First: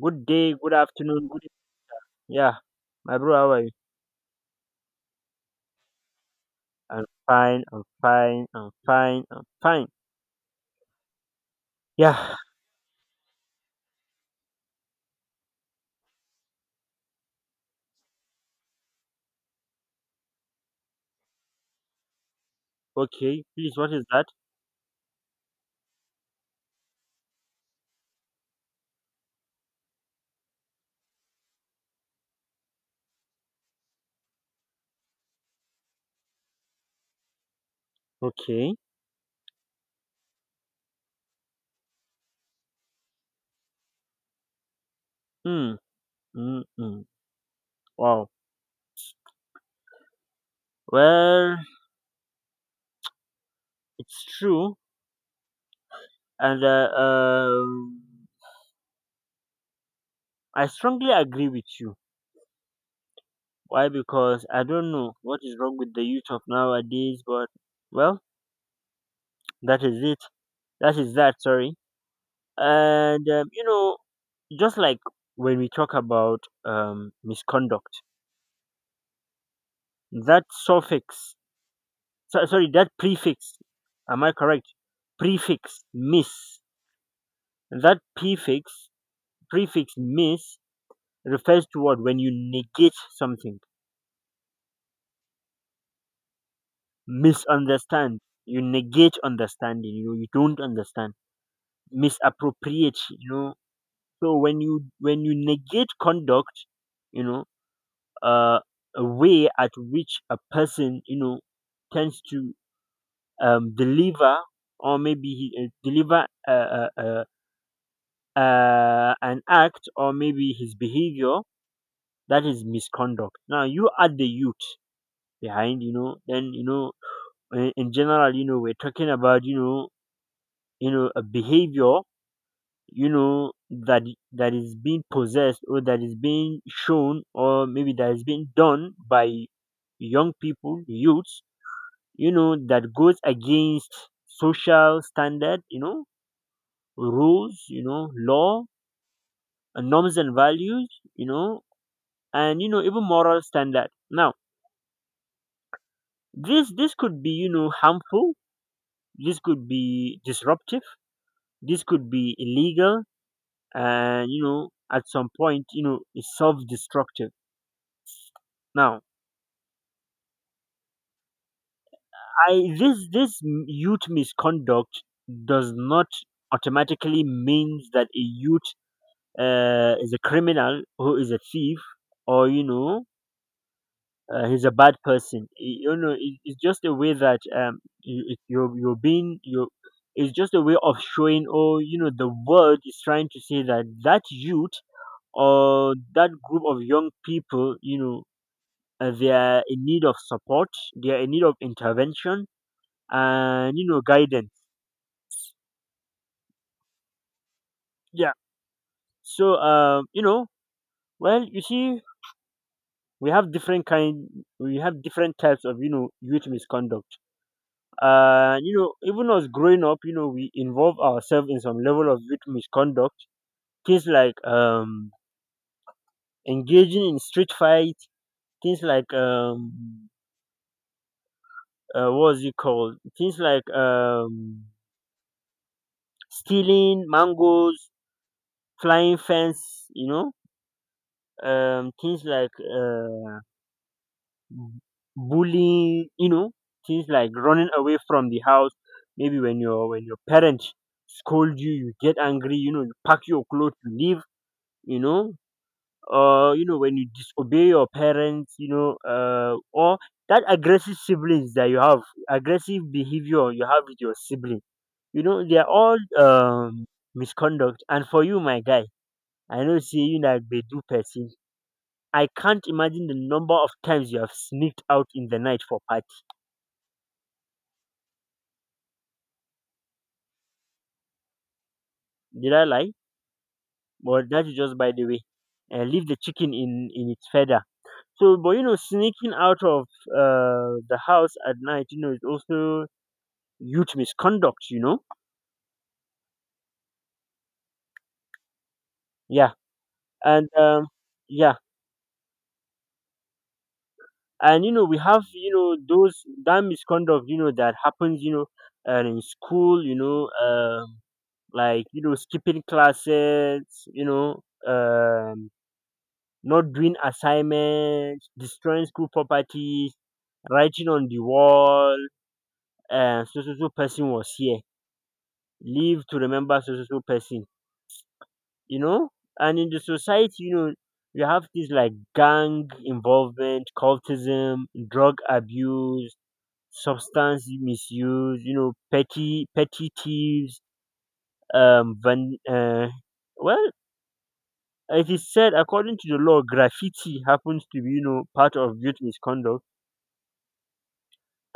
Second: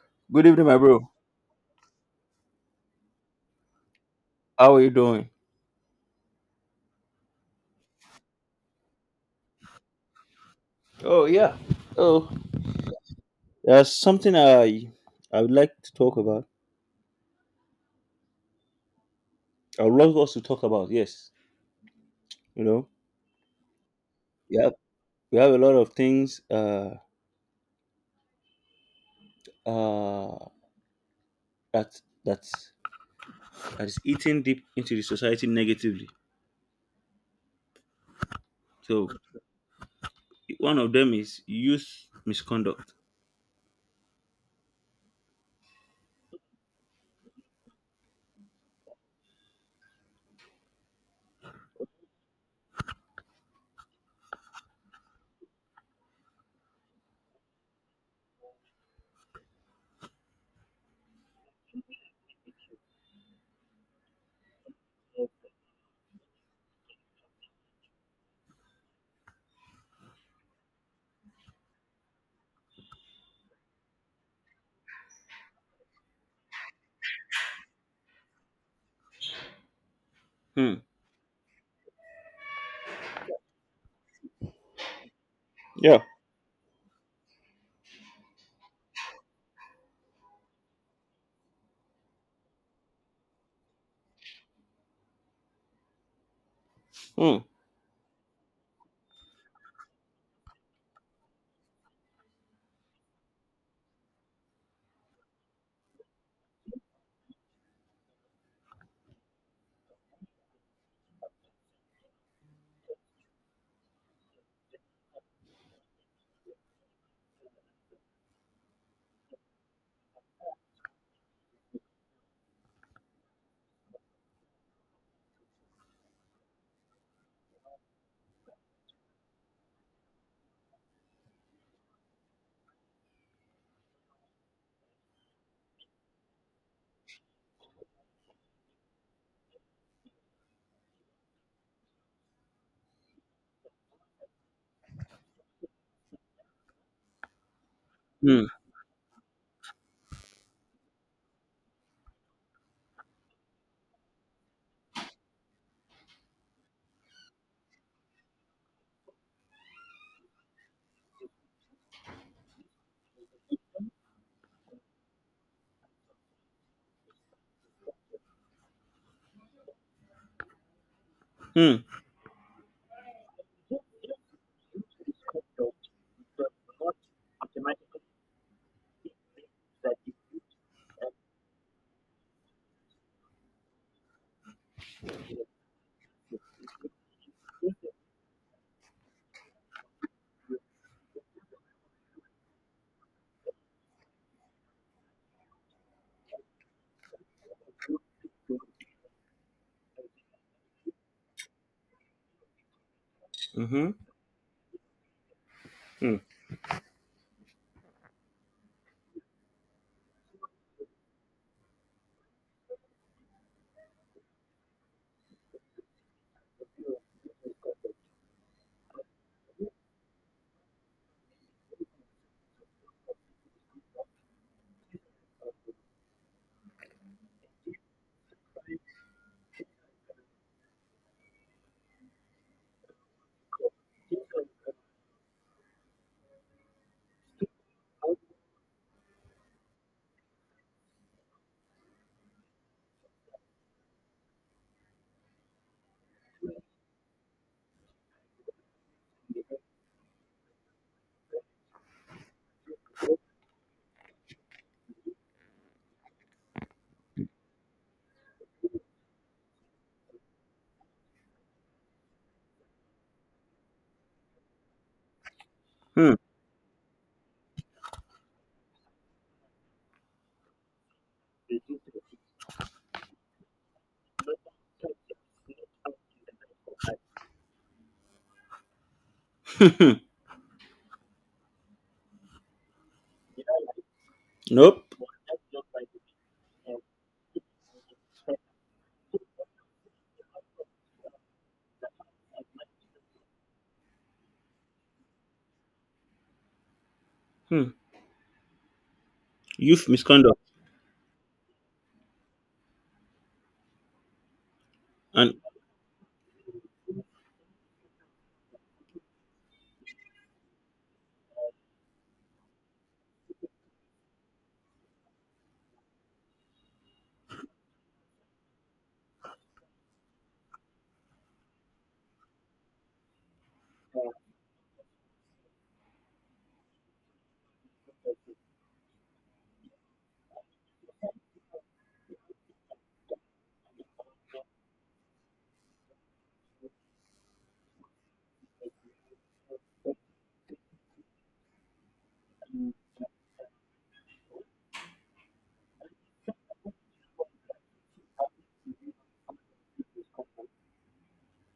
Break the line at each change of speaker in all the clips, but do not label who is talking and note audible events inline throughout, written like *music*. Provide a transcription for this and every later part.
Good
Good
day,
evening,
good
my bro.
afternoon, yeah. My bro, how are you?
How are you doing?
I'm fine, I'm fine, I'm fine, I'm fine.
Oh yeah. Oh,
Yeah,
there's something I would like to talk about. I would love us to talk about. Yes, you know,
okay. Please, what is that?
yeah, we have a lot of things uh that that that is eating deep into the society negatively.
Okay.
So one of them is youth misconduct.
Hmm. Mm, mm. Wow. Well, it's true, and I strongly agree with you. Why? Because I don't know what is wrong with the youth of nowadays, but well, that is it. That is that. Sorry. And just like when we talk about misconduct. That
Hmm.
suffix, sorry, that prefix, am I correct? Prefix,
Yeah.
miss. That prefix, miss, refers to what? When you negate something.
Hmm.
Misunderstand. You negate understanding. You don't understand. Misappropriate. So when you negate conduct, you know, uh, a way at which a person, tends to deliver, or maybe he, deliver a an act, or maybe his behavior. That is misconduct. Now you add the youth behind, then, in general, we're talking about, a behavior, that that is being possessed, or that is being shown, or maybe that is being done by young people, youths, that goes against social standard, rules,
Hmm.
law and norms and values, you know and, even moral standard. Now this could be, harmful. This could be disruptive. This could be illegal. And, at some point, it's self-destructive. Now
Hmm.
I this this youth misconduct does not automatically means that a youth, is a criminal, who is a thief, or he's a bad person. You know, it, it's just a way that you, you're being you. It's just a way of showing, oh, you know, the world is trying to say that that youth, or that group of young people, they are in need of support, they are in need of intervention, and,
Mm-hmm.
guidance.
Hmm.
Yeah. So, well, you see, we have different kind, we have different types of, youth misconduct. And, even us growing up, we involve ourselves in some level of youth misconduct. Things like engaging in street fight, things like what's it called, things like stealing mangoes, flying fence, things like bullying, things like running away from the house, maybe when your parents scold you, you get angry, you pack your clothes, you leave. you know or, when you disobey your parents, or that aggressive siblings that you have, aggressive behavior you have with your sibling, they are all,
Hmm.
misconduct. And for you, my guy, I know, see, you like bedu person. I can't imagine the number of times you have sneaked out in the night for party.
Hmm.
Did I lie? But that is just by
Nope.
the way. Leave the chicken in its feather. So, but you know, sneaking out of the house at night, you know, is also youth misconduct, you know.
Hmm.
Yeah.
Youth misconduct
And yeah. And, you know, we have,
and
you know, those that misconduct, you know, that happens, in school, you know, like, you know, skipping classes, you know, um not doing assignments, destroying school properties, writing on the wall, and so so so person was here. Live to remember so so so person. You know, and in the society, you have things like gang involvement, cultism, drug abuse, substance misuse, petty petty thieves, um van, uh, well, it is said according to the law, graffiti happens to be, part of youth misconduct.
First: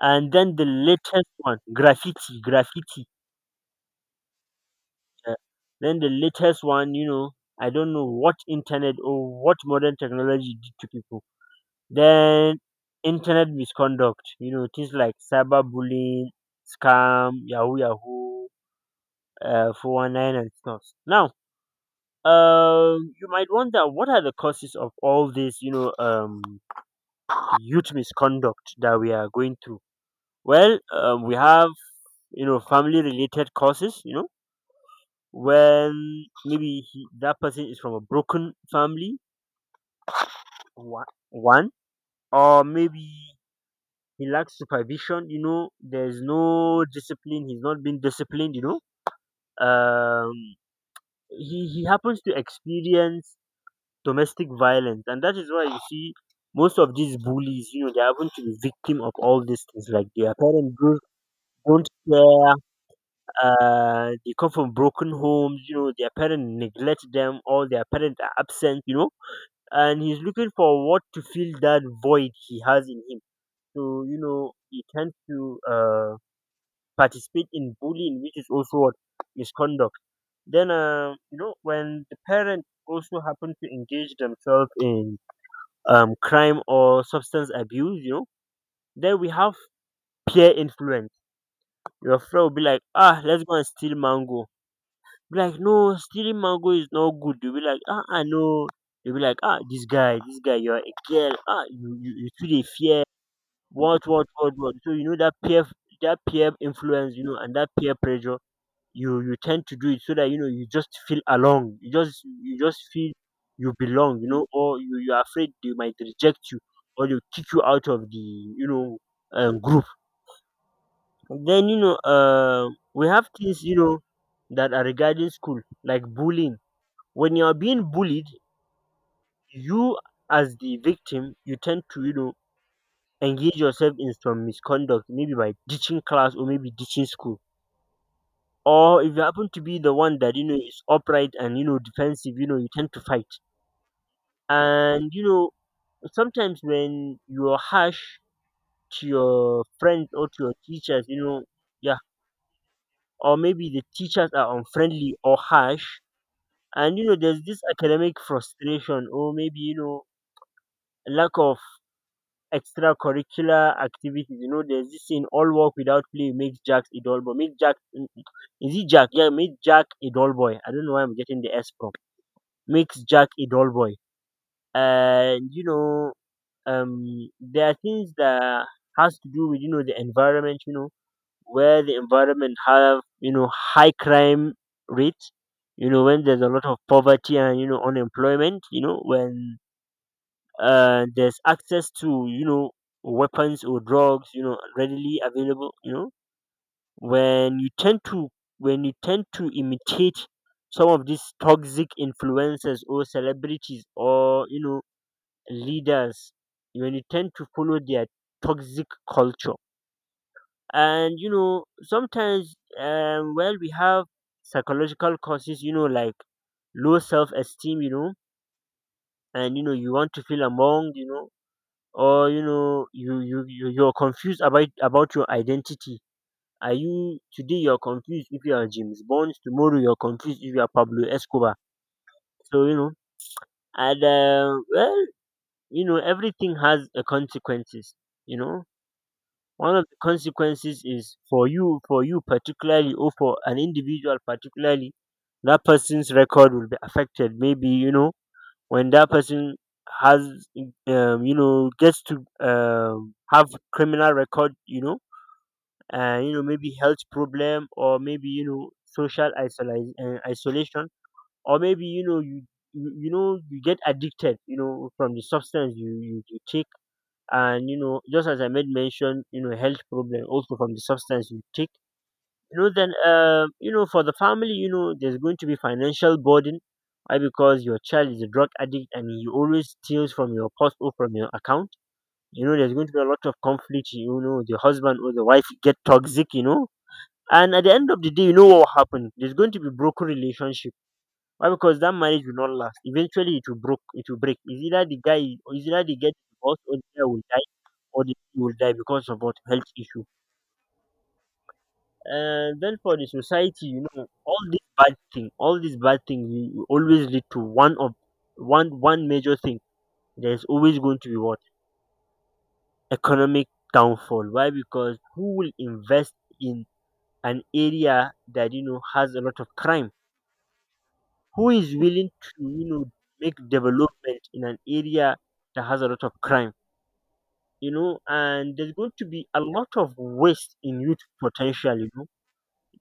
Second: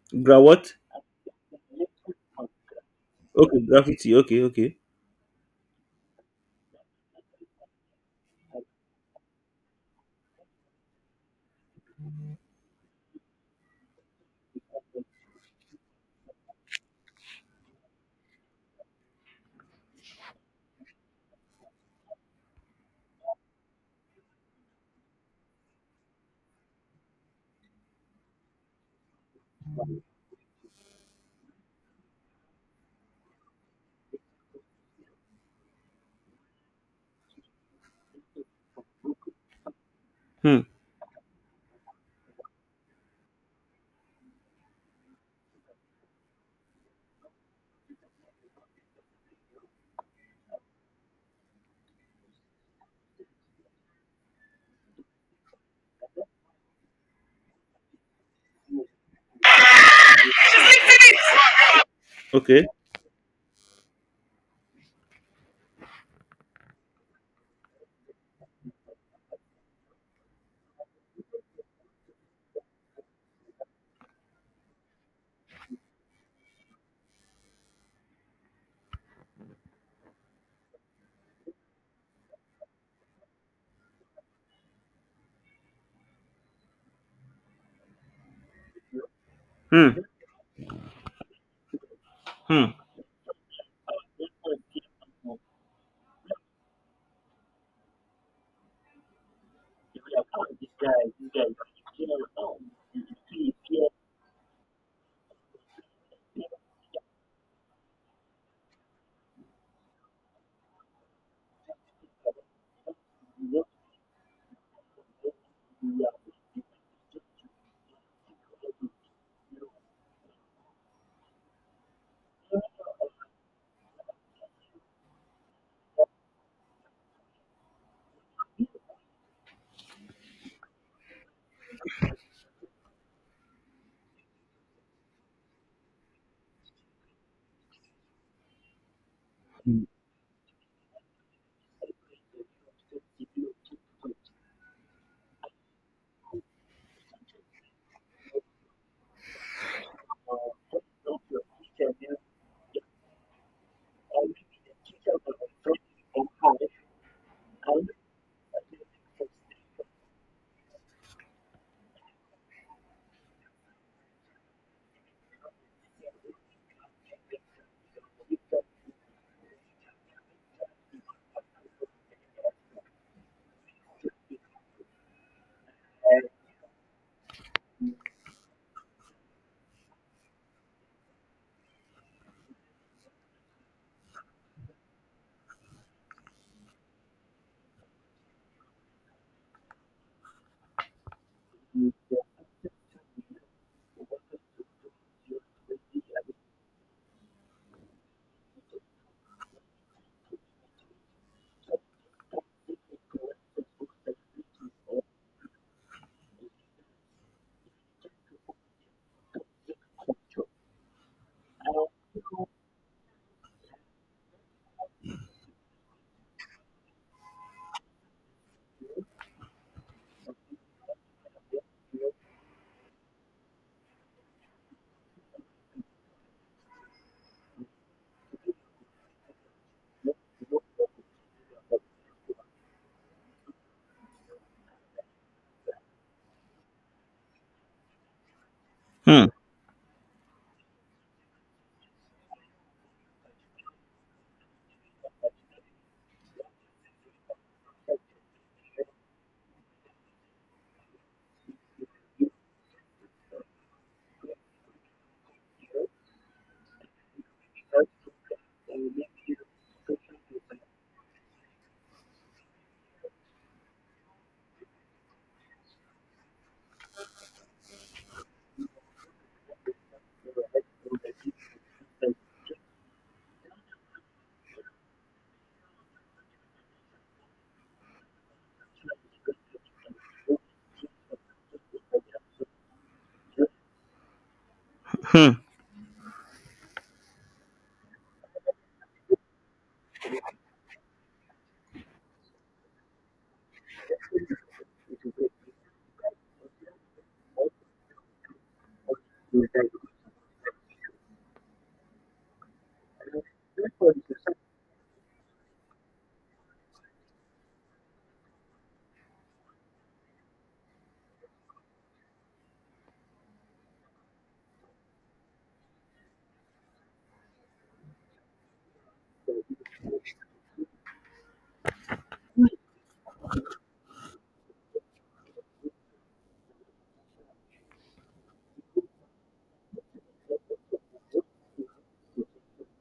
And
gra
then the
what?
latest one, graffiti, graffiti,
Okay, graffiti. Okay, okay.
uh, then the latest one, I don't know what internet or what modern technology did to people. Then internet misconduct, you know, things like cyberbullying, scam, yahoo yahoo, 419 and stuff. Now, you might wonder what are the causes of all this, youth misconduct that we are going through. Well, we have, family related causes, when maybe he, that person is from a broken family,
Hmm.
one, one, or maybe he lacks supervision. There's no discipline, he's not been disciplined, um he happens to experience domestic violence, and that is why you see most of these bullies, they happen to be victim of all these things, like their parents don't care,
Okay.
they come from broken homes, their parents neglect them, or their parents are absent, and he's looking for what to fill that void he has in him. So, he tends to participate in bullying, which is also what misconduct. Then, when the parent also happen to engage themselves in crime or substance abuse, then we have
Hmm.
peer influence. Your friend will be
Hmm.
like, ah, let's go and steal mango. Be like, no, stealing mango is not good. You'll be like, ah, I know. You'll be like, ah, this guy, you're a girl. Ah, you feel a fear. What, what. So, you know, that peer influence, and that peer pressure, you tend to do it so that, you just feel along, you just feel you belong. Or, you're afraid they might reject you, or they kick you out of the, group. Then, we have things, that are regarding school, like bullying. When you're being bullied, you, as the victim, you tend to, engage yourself in some misconduct, maybe by ditching class, or maybe ditching school, or if you happen to be the one that, is upright, and, defensive, you tend to fight. And, sometimes when you're harsh to your friends or to your teachers, you know, yeah, or maybe the teachers are unfriendly or harsh, and, there's this academic frustration, or maybe, lack of extracurricular activities. You know, there's this saying, all work without play makes Jack a dull boy. Make Jack, is it Jack? Yeah, make Jack a dull boy. I don't know why I'm getting the s from makes Jack a dull boy. And, you know, there are things that has to do with, the environment. You know, where the environment have, high crime rates. You know, when there's a lot of poverty, and, unemployment. You know, when, there's access to, weapons or drugs, you know, readily available. You know, when you tend to when you tend to imitate some of these toxic influences, or celebrities, or, leaders, when you tend to follow their toxic culture. And, you know, sometimes, well, we have psychological causes, like low self-esteem, you know, and, you want to feel among, or, you're confused about your identity. Are you today? You're confused if you are James Bond. Tomorrow you're confused if you are Pablo Escobar. So, you know, and, well, you know, everything has a consequences, you know.
Hmm.
One of the consequences is for you, for you particularly, or for an individual particularly, that person's record will be affected, maybe, when that person has, gets to, have criminal record, you know, and, maybe health problem, or maybe, social isolation, isolation, or maybe, you you know you get addicted, from the substance you take. And, just as I made mention, health problem also from the substance you take, you know. Then, you know, for the family, there's going to be financial burden. Why? Because your child is a drug addict, and he always steals from your purse, or from your account, you know. There's going to be a lot of conflict, you know, the husband or the
Hmm.
wife get toxic, you know, and at the end of the day, what will happen, there's going to be broken relationship. Why? Because that marriage will not last. Eventually it will broke, it will break. Is either the guy, is either the, get divorced, or the guy will die. All the people will die, because of what? Health issue. And then for the society, you know, all these bad thing, all these bad things, will always lead to one of one, one major thing. There's always going to be what? Economic downfall. Why? Because who will invest in an area that, you know, has a lot of crime? Who is willing to make development in an area that has a lot of crime? And there's going to be a lot of waste in youth potential, you know.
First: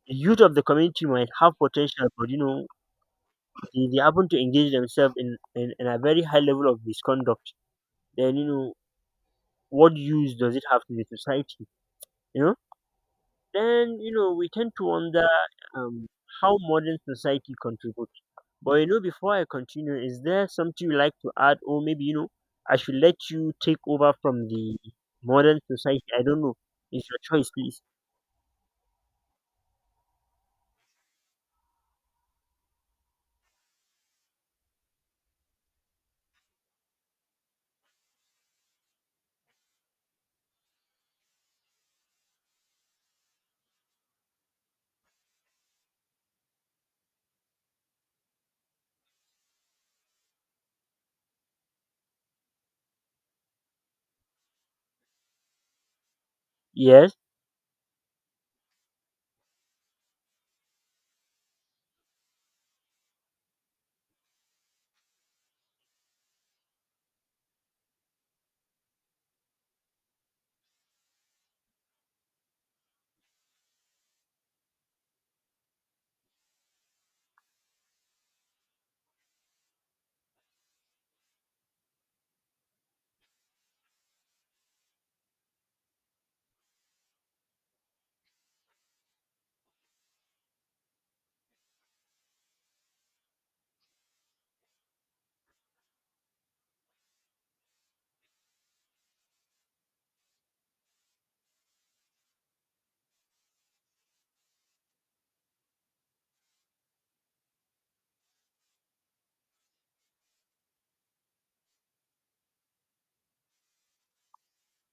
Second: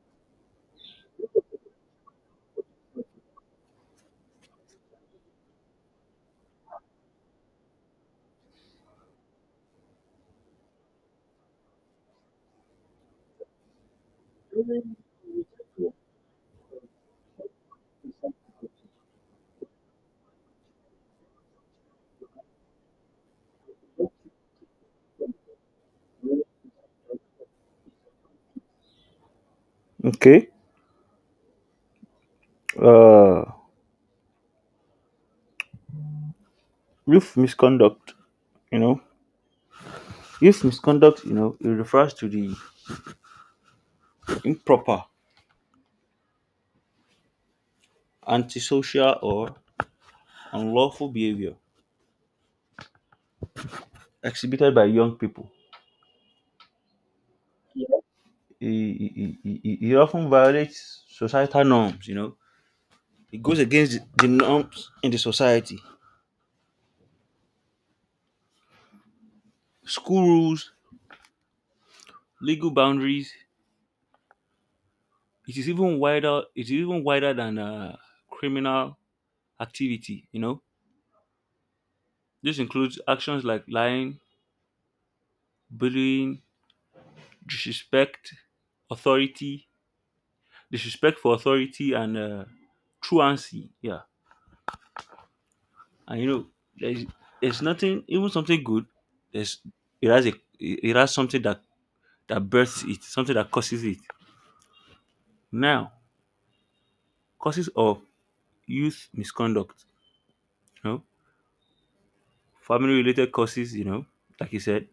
Youth of the community might have potential, but they happen to engage themselves in a very high level of misconduct. Then what use does it have to the society? You know, then we tend to wonder um, how modern society contributes. But before I continue, is there something you like to add, or maybe I should let you take over from the modern society? I don't know. It's your choice, please.
Okay. Uh, youth misconduct. You know, youth misconduct. You know, it refers to the improper, antisocial, or unlawful behavior exhibited by young people.
Yes.
It often violates societal norms. You know, it goes against the norms in the society, school rules, legal boundaries. It is even wider, it is even wider than criminal activity. You know, this includes actions like lying, bullying, disrespect authority, disrespect for authority, and truancy, yeah. And you know, there's, there's nothing even something good. There's, it has a, it has something that that births it, something that causes it. Now, causes of youth misconduct, you know, family related causes, you know, like you said,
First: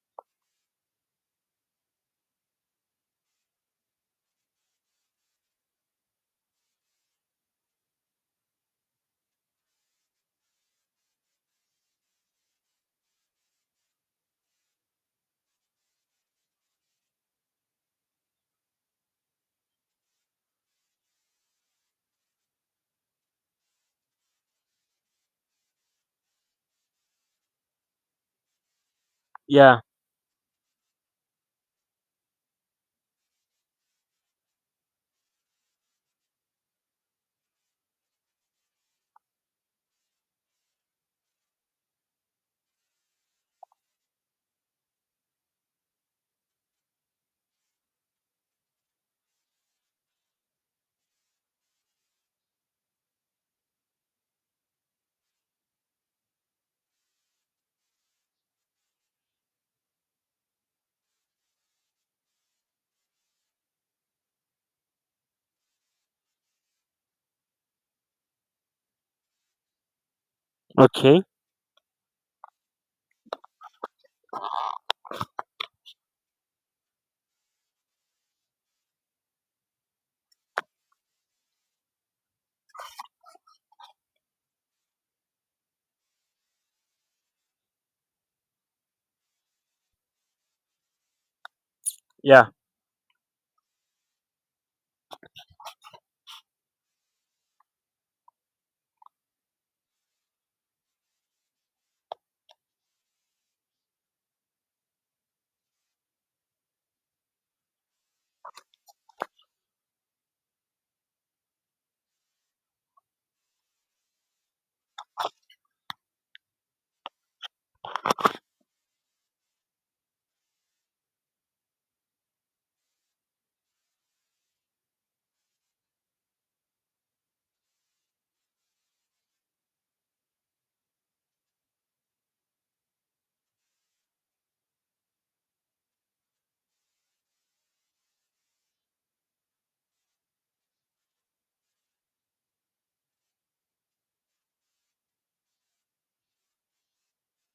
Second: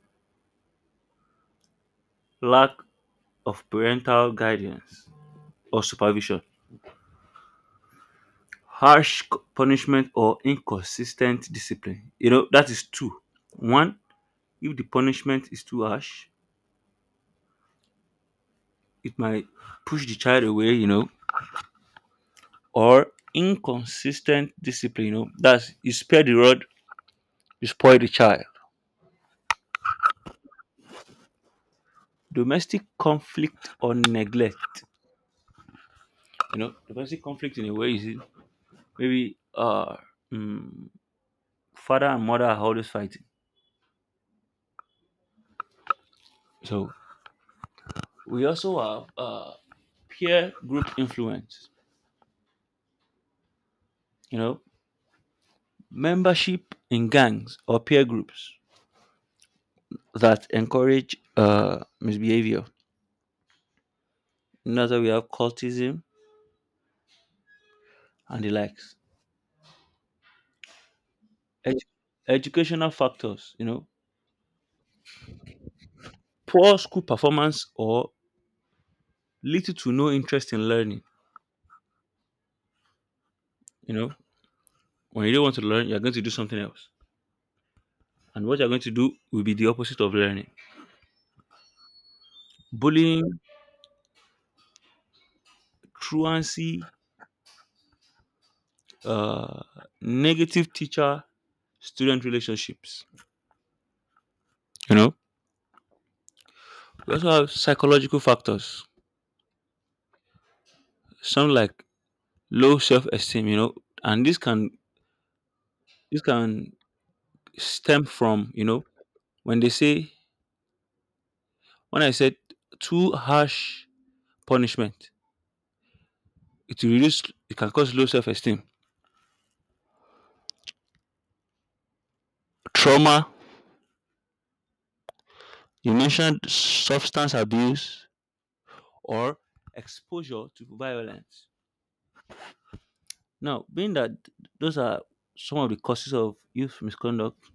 lack of parental guidance or supervision, harsh punishment or inconsistent discipline. You know, that is two. One, if the punishment is too harsh, it might push the child away, you know, or inconsistent discipline, you know, that's you spare the rod, you spoil the child.
Yeah.
Domestic conflict or neglect, you know, domestic conflict in a way is maybe mm, father and mother are always fighting. So we also have peer group influence, you know, membership in gangs or peer groups that encourage misbehavior. Another, we have cultism and the likes.
Okay.
Edu- educational factors, you know, poor school performance or little to no interest in learning. You know, when you don't want to learn, you're going to do something else, and what you're going to do will be the opposite of learning.
Yeah.
Bullying, truancy, uh, negative teacher student relationships, you know. We also have psychological factors. Some like low self-esteem, you know, and this can, this can stem from, you know, when they say, when I said too harsh punishment, it will reduce, it can cause low self-esteem. Trauma. You mentioned substance abuse or exposure to violence. Now, being that those are some of the causes of youth misconduct.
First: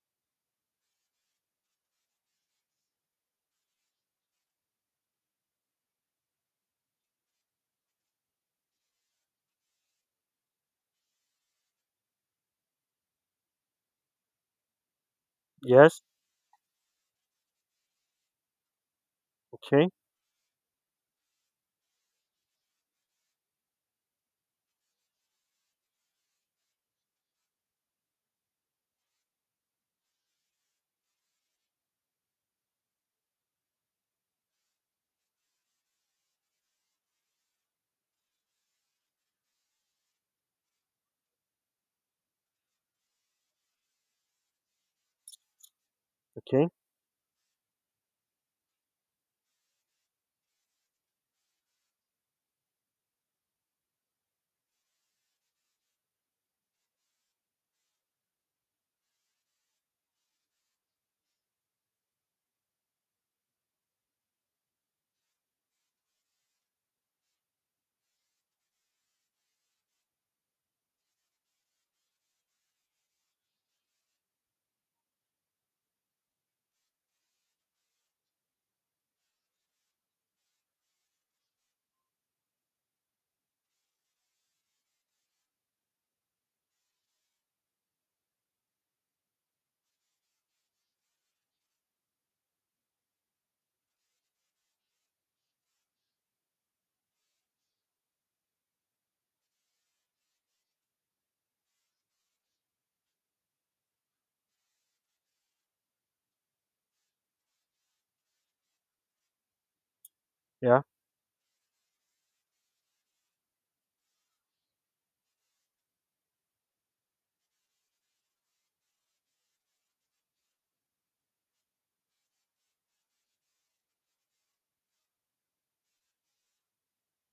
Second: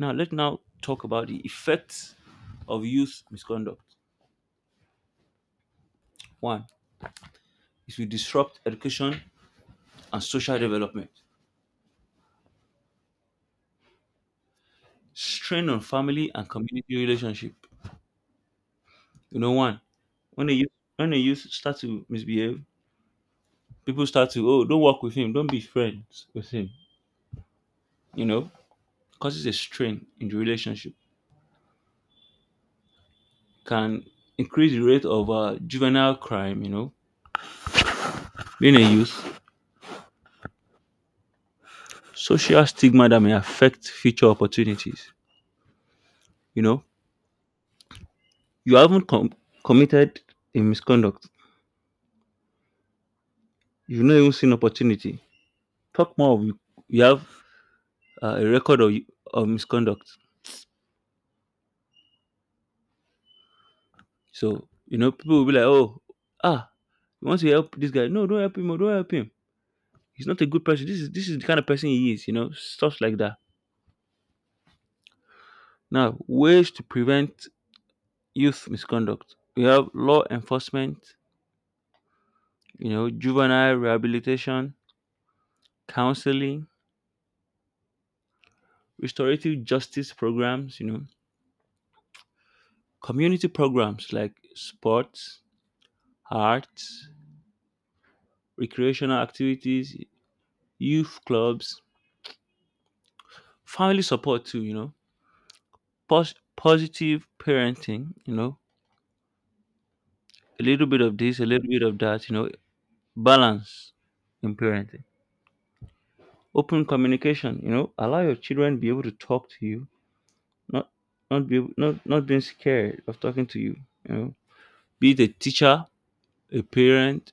Now, let's now talk about the effects of youth misconduct. One, it will disrupt education and social development, strain on
Yes.
family and community relationship. You know, one,
Okay.
when a youth, when a youth start to misbehave, people start to, oh, don't work with him, don't be friends with him. You know, causes a strain in the relationship, can increase the rate of juvenile crime, you know, being a youth, social stigma that may affect future opportunities. You
Okay.
know, you haven't committed a misconduct, you've not even seen opportunity. Talk more, you have a record of misconduct. So, you know, people will be like, oh, ah, you want to help this guy? No, don't help him. Oh, don't help him. He's not a good person. This is the kind of person he is. You know, stuff like that. Now, ways to prevent youth misconduct. We have law enforcement. You know, juvenile rehabilitation, counseling, restorative justice programs. You know, community programs like sports, arts, recreational activities, youth clubs, family support too. You know, positive parenting, you know, a
Yeah.
little bit of this, a little bit of that, you know, balance in parenting. Open communication, you know, allow your children to be able to talk to you, not not be not not being scared of talking to you, you know. Be it a teacher, a parent,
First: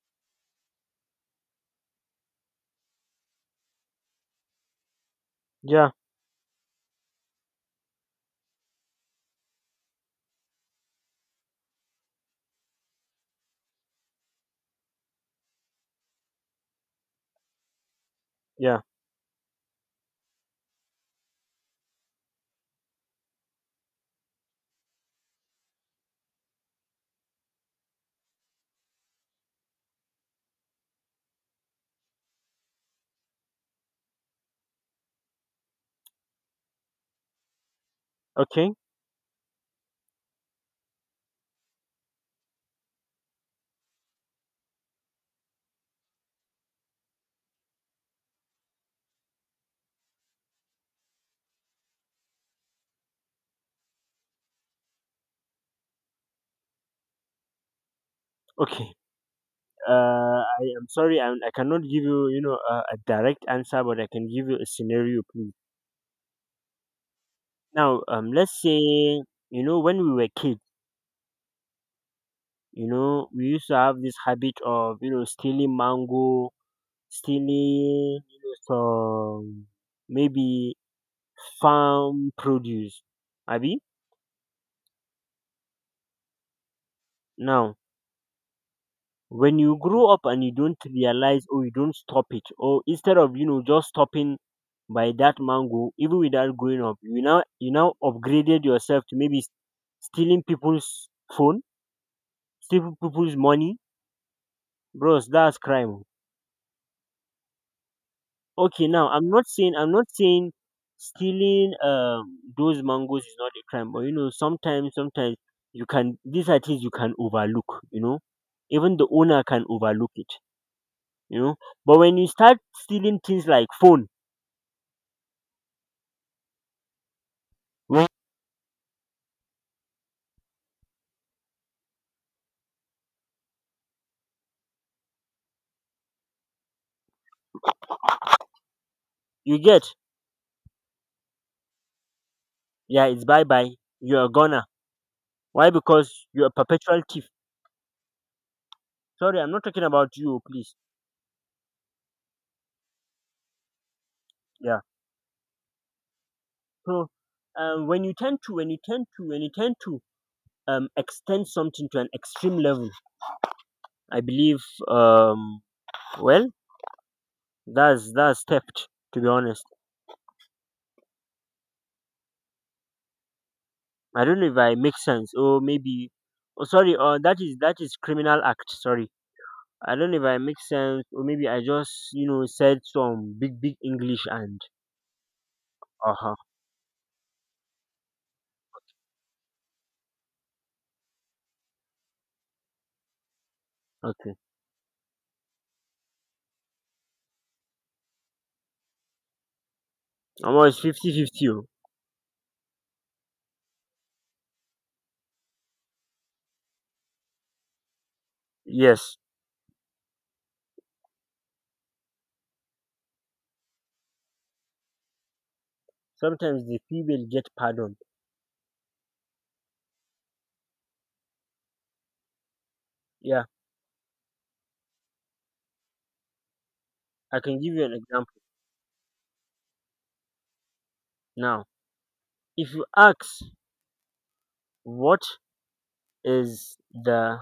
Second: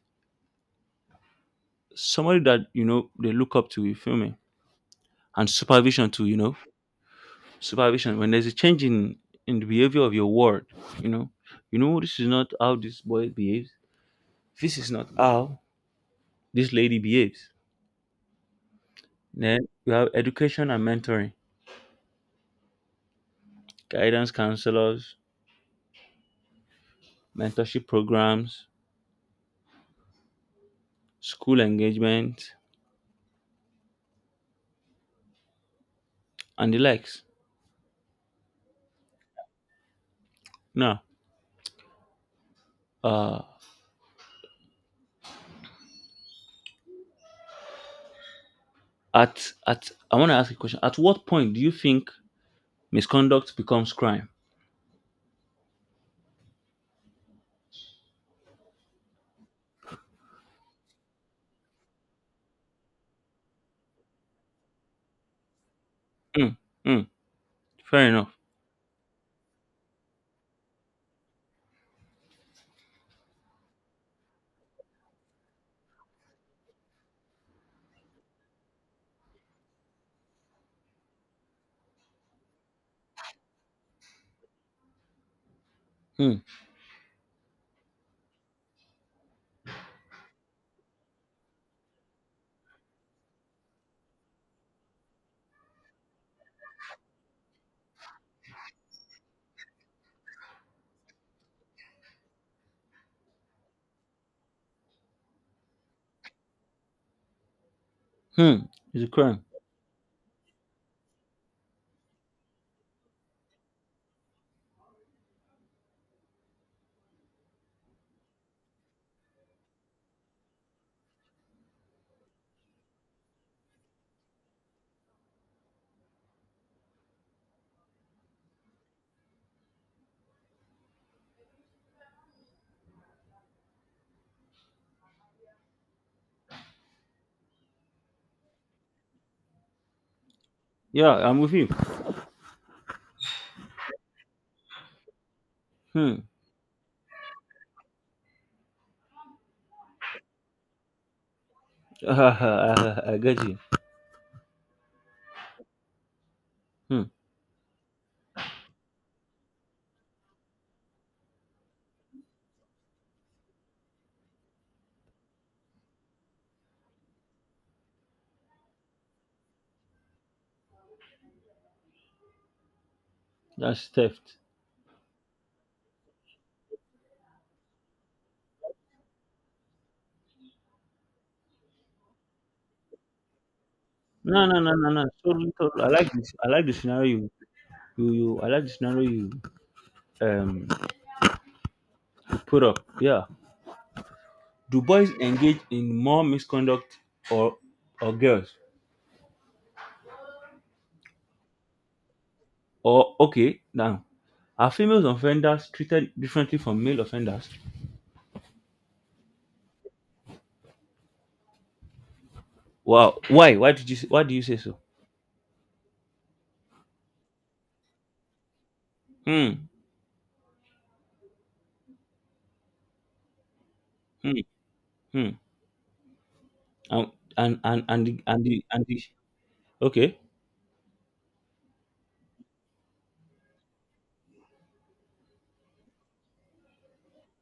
somebody that you know they look up to, you feel me? And
Yeah.
supervision too, you know. Supervision. When there's a change in the behavior of your ward, you know, you know this is not how this boy behaves. This is not how this lady behaves.
Yeah.
Then you have education and mentoring, guidance counselors, mentorship programs, school engagement, and the likes.
Okay.
Now, uh, at I want to ask a question. At what point do you think misconduct becomes crime?
Okay. I am sorry. I cannot give you, a direct answer, but I can give you a scenario, please.
Hmm. Hmm.
Now,
Fair enough.
let's say, when we were kids, we used to have this habit of, stealing mango, stealing, some maybe farm produce. Abi?
Hmm.
Now, when you grow up and you don't realize or you don't stop it, or instead of just stopping by that mango, even without growing up, you now, you now upgraded yourself to maybe stealing people's phone, stealing people's money. Bros, that's crime oh.
Hmm.
Okay,
It's a
now i'm
crime.
not saying i'm not saying stealing those mangoes is not a crime, but sometimes you can, these are things you can overlook, even the owner can overlook it, you know. But when you start stealing things like phone, well, you get.
Yeah, I'm with you.
Yeah, it's bye bye. You're a goner. Why?
Hmm.
Because you're a perpetual thief. Sorry, I'm not talking about you, please.
*laughs* I get you.
Yeah.
Hmm.
So when you tend to, when you tend to, when you tend to extend something to an extreme level, I believe, um, well, that's theft. To be honest,
That's
I
theft.
don't know if I make sense. Or maybe, oh, sorry. That is criminal act. Sorry. I don't know if I make sense, or maybe I just, said some big, big English
No, no,
and
no, no, no. Totally, totally. I like this.
uh-huh.
I like the scenario you, you, you. I like the scenario you um put up, yeah.
Okay.
Do boys engage in more misconduct or or girls?
Almost 50-50. Oh.
Or okay, now are female offenders treated differently from male offenders?
Yes.
Wow, why? Why did you say, why do you say so?
Sometimes the female get pardoned.
Hmm.
Yeah.
Hmm. Hmm. And
I can give you an
and the
example.
and the, and the okay.
Now, if you ask what is the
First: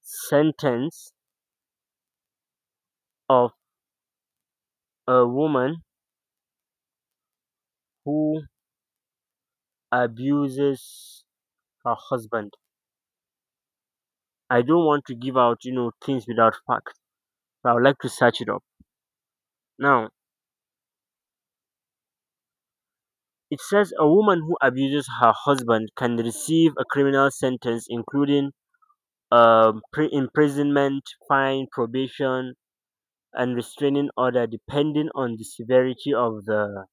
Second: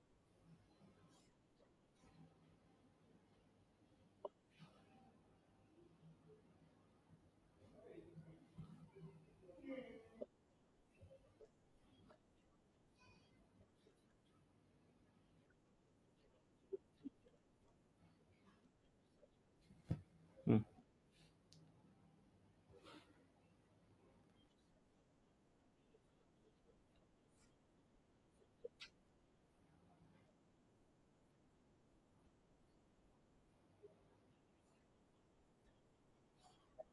sentence of a woman who abuses her husband, I don't want to give out, things without facts. So I would like to search it up. Now,
Hmm.
it says a woman who abuses her husband can receive a criminal sentence, including pri imprisonment, fine, probation, and restraining order, depending on the severity of the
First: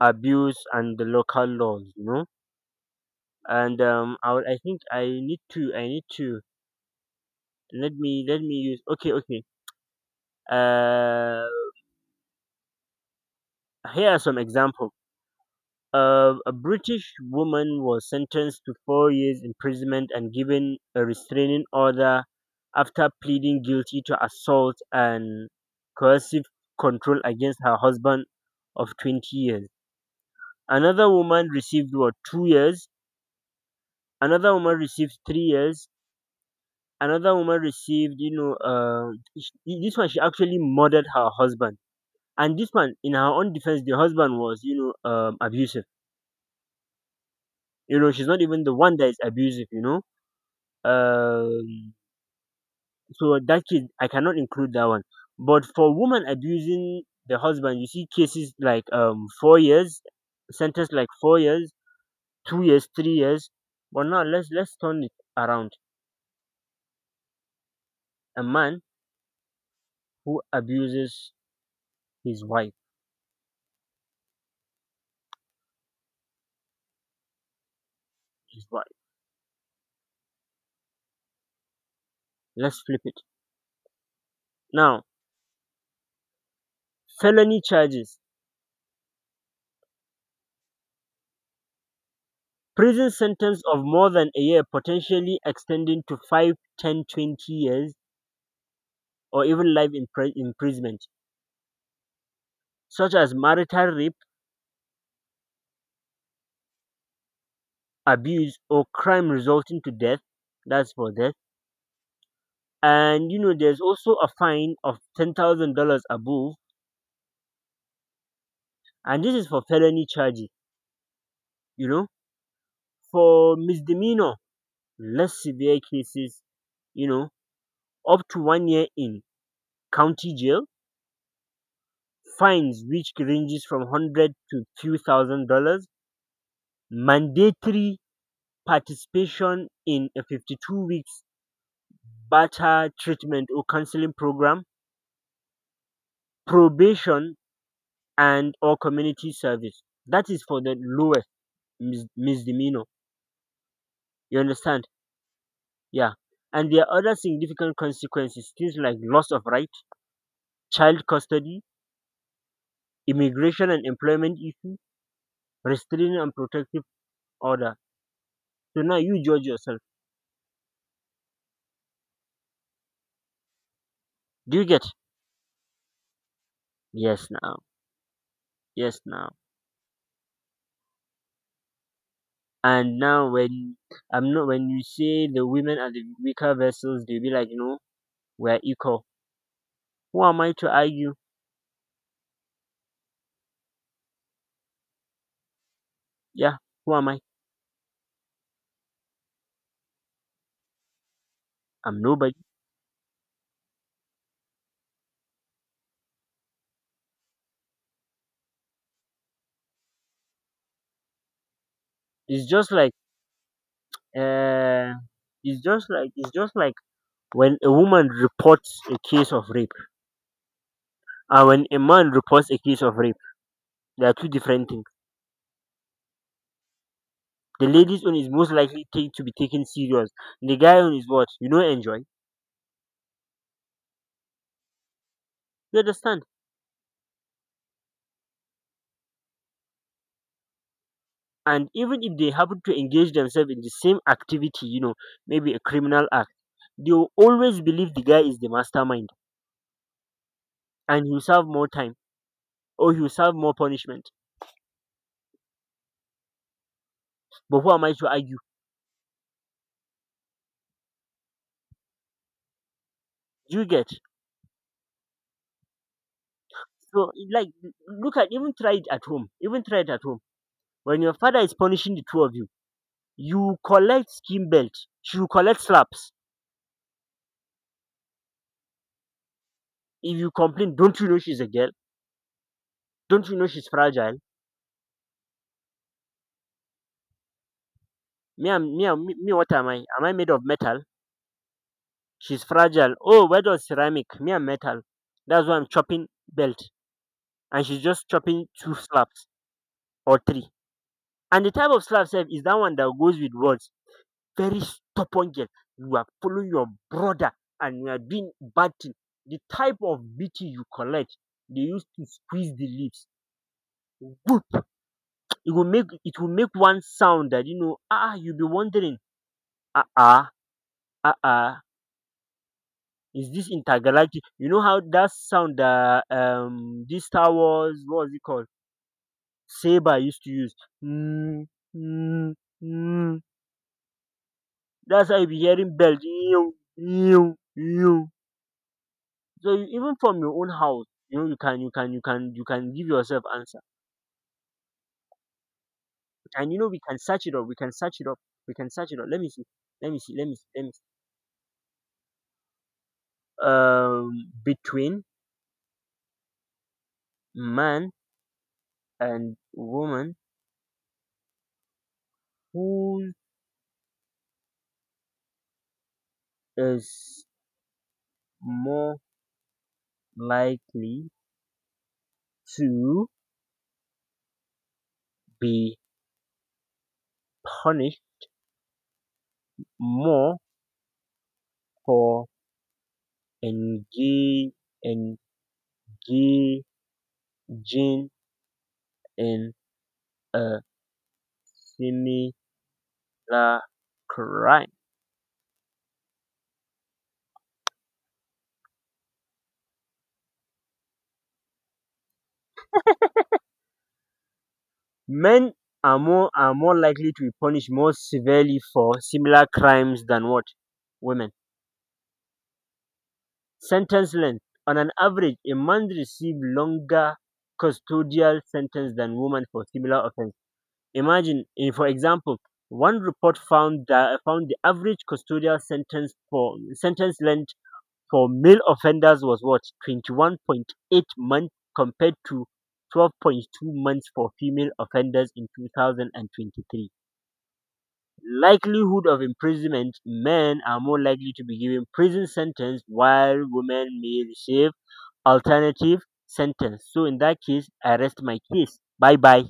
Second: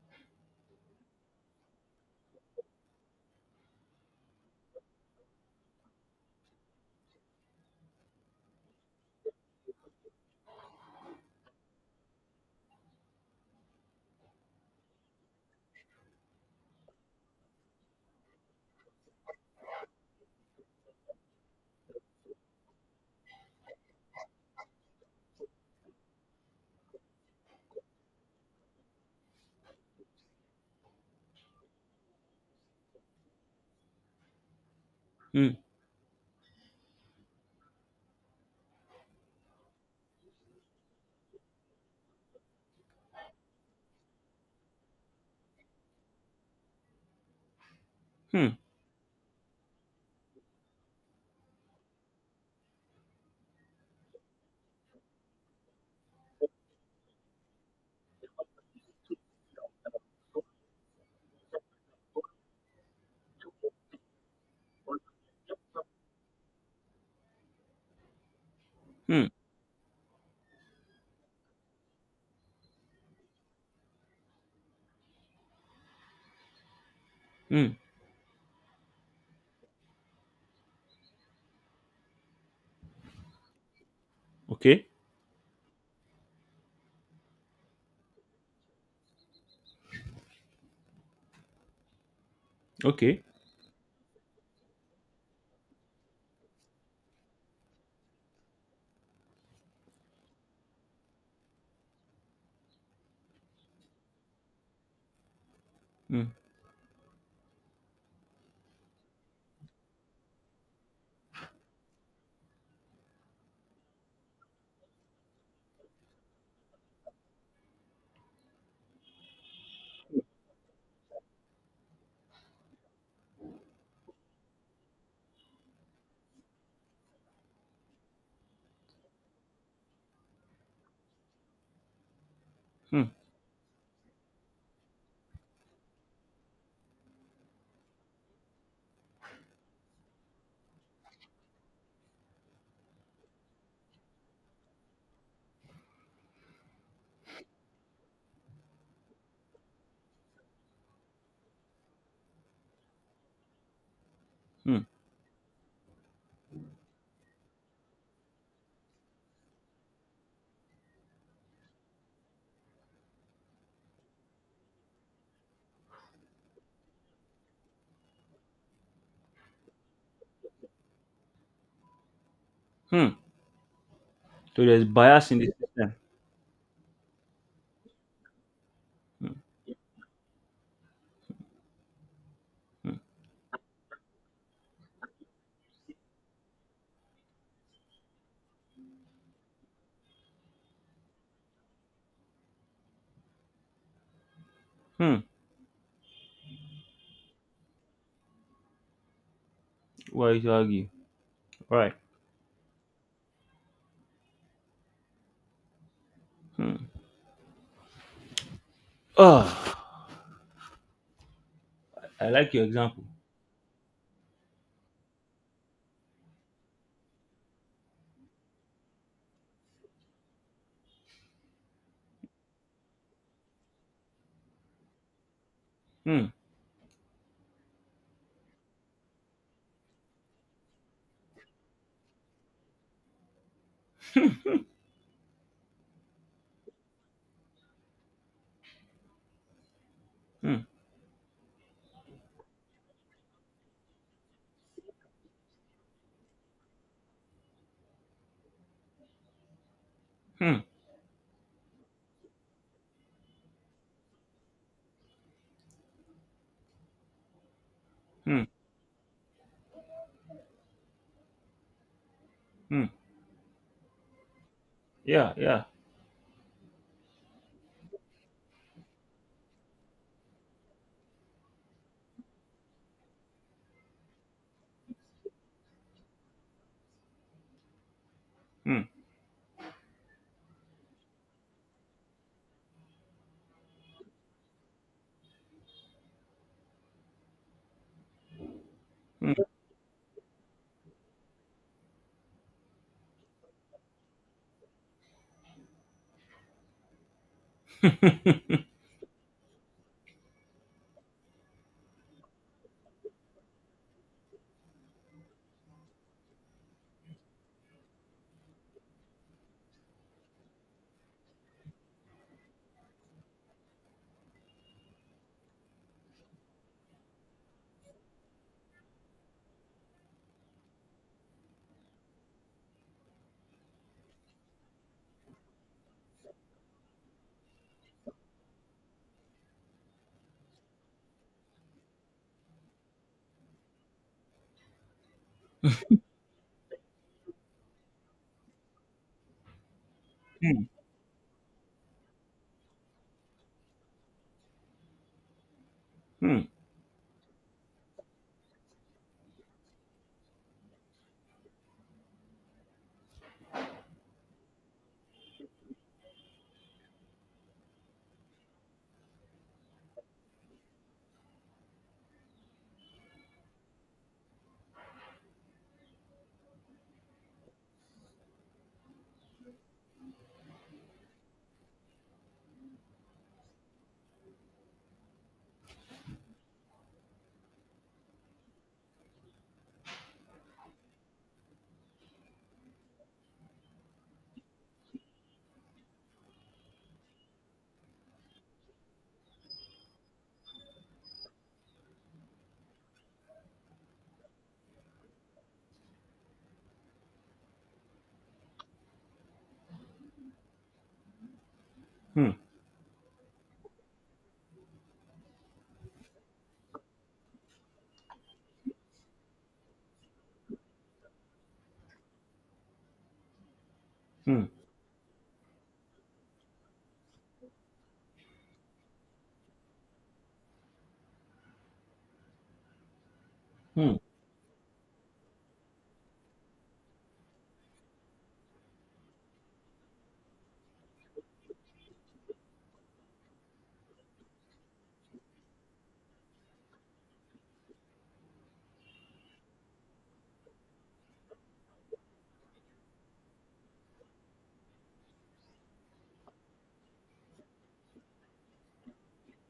abuse and the local laws, And I think I need to, let me, let me use, okay, okay. Uh, here are some examples. A British woman was sentenced to 4 years imprisonment and given a restraining order after pleading guilty to assault and coercive control against her husband of 20 years. Another woman received what, 2 years. Another woman received three
Hmm.
years. Another woman received, this one, she actually murdered her husband. And this one, in her own defense, the husband was, abusive. You know, she's not
Hmm.
even the one that is abusive. Um so that case I cannot include that one, but for woman abusing the husband, you see cases like 4 years sentence, like 4 years, 2 years, 3 years. But now let's turn it around. A man
Hmm.
who abuses his wife,
Hmm.
his wife, let's flip it.
Okay.
Now, felony charges, prison
Okay.
sentence of more than a year, potentially extending to 5, 10, 20 years, or even life imprisonment, such as marital rape,
Hmm.
abuse, or crime resulting to death. That's for death. And you know there's also a fine of $10,000 above. And this is for felony charges, you know. For misdemeanor, less severe cases, you know, up to 1 year in county jail, fines
Hmm.
which ranges from hundred to few thousand dollars, mandatory participation in a 52 weeks barter treatment or counseling program, probation and or community service. That is for the lowest misdemeanor. You
Hmm.
understand? Yeah. And there are other significant consequences, things like loss of right, child custody, immigration and employment issue, restraining and protective order. So now you judge yourself.
Hmm.
Do
So
you get?
there's bias in the system.
Yes now. Yes
Hmm.
now.
Hmm.
And now when I'm not, when you say the women are the weaker vessels, they'll be like, we're equal. Who am I to argue?
Hmm.
Yeah, who am I?
Why you argue? Right.
I'm nobody.
Hmm. Oh, I
It's
like your
just like
example.
uh, it's just like when a woman reports a case of rape and when a man reports a case of rape, they are two different things.
Hmm.
The lady's one is most likely to be taken serious. The guy one is what, you know, enjoy. You understand.
Hmm.
And even if they happen to engage themselves in the same activity, you know, maybe a criminal act, they will always believe the guy is the mastermind,
Hmm.
and he'll serve more time or he'll serve more punishment. But who am I to argue?
Hmm. Hmm.
You get.
Yeah. Yeah.
So, like, look at, even try it at home. Even try it at home. When your father is punishing the two of you, you collect skin belt. She will collect slaps.
Hmm.
If you complain, don't you know she's a girl? Don't you know she's fragile? Me, I'm, me, I'm, me,
Hmm.
me, what am I? Am I made of metal? She's fragile. Oh, where does ceramic? Me, I'm metal. That's why I'm chopping belt. And she's just chopping
*laughs*
two slaps or three. And the type of slap sef is that one that goes with words. Very stubborn girl. You are following your brother and you are doing bad thing. The type of beating you collect, they used to squeeze the lips. Whoop! It will make one sound that you know. Ah, you'll be wondering. Ah ah ah ah. Is this intergalactic? You know how that sound that this Star Wars, what was it called? Saber used to use. Mm, mm, mm. That's how you be hearing bells. Ew, ew, ew. So you, even from your own
Hmm.
house, you can give yourself answer.
Hmm.
And you know, we can search it up. We can search it up. We can search it up. Let me see. Let me see. Let me see. Let me see. Between man and woman, who is more likely to be punished more for engage engaging in a similar crime?
Hmm.
Men are more likely to be punished more severely for similar crimes than what women. Sentence
Hmm.
length: on an average, a man receives longer custodial sentence than women for similar offense. Imagine, eh, for example, one report
Hmm.
found the average custodial sentence for sentence length for male offenders was what, 21.8 months, compared to 12.2 months for female offenders in 2023. Likelihood of imprisonment, men are more likely to be given prison sentence while women may receive alternative sentence. So in that case, I rest my case. Bye bye.